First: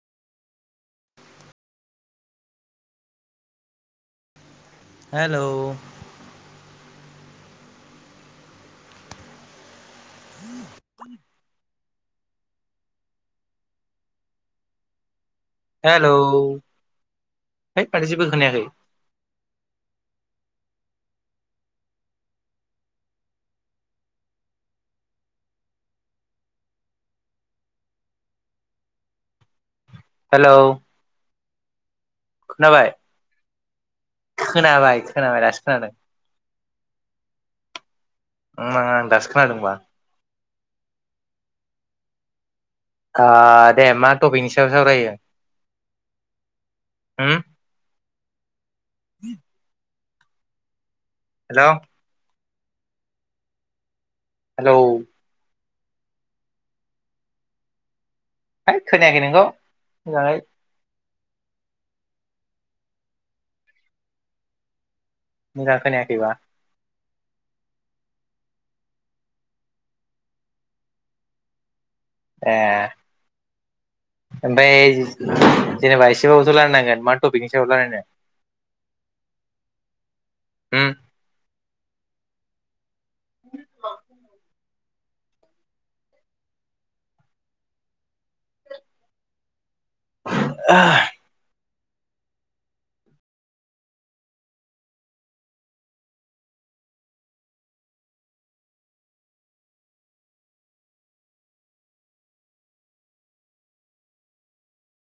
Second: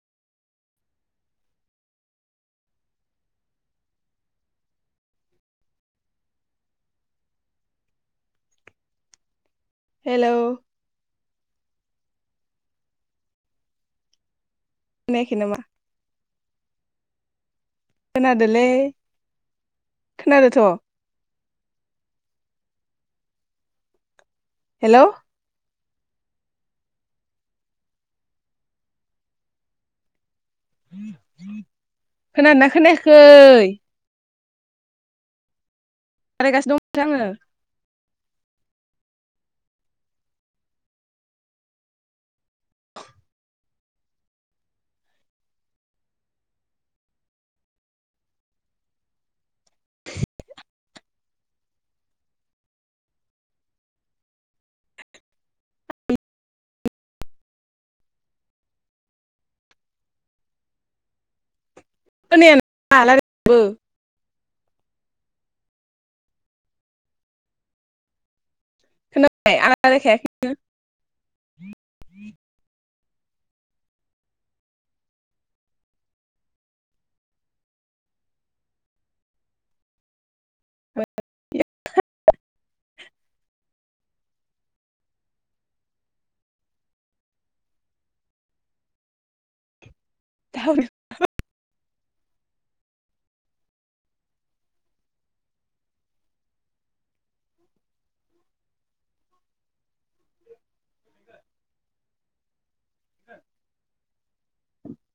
हेल' हेल' [inaudible] खोनायाखै नामा हेलौ है माथो जेबो खोनायाखै खोनादोंलै खोनादोंथ' हेल' हेलौ खोनादोंना खोनाबाय खोनायाखै खोनाबाय खोनाबाय दासो खोनादों रायलायगासिनो दं माथो आङो ओम आं दासो खोनादोंबा ओ दे मा टपिकनि सायाव सावरायो होम [inaudible] [inaudible] हेल' हेलौ है खोनायाखै नोंगौ मोजाङै खोनाया रायलायनायखौबो मोजां खोनायाखैबा नै आं रायलायखायाखैनो ए [inaudible] ओमफ्राय जेनेबा एसेबाबोथ' रायलायनांगोन मा टपिकनि सायाव रायलायनो आत [inaudible] [inaudible]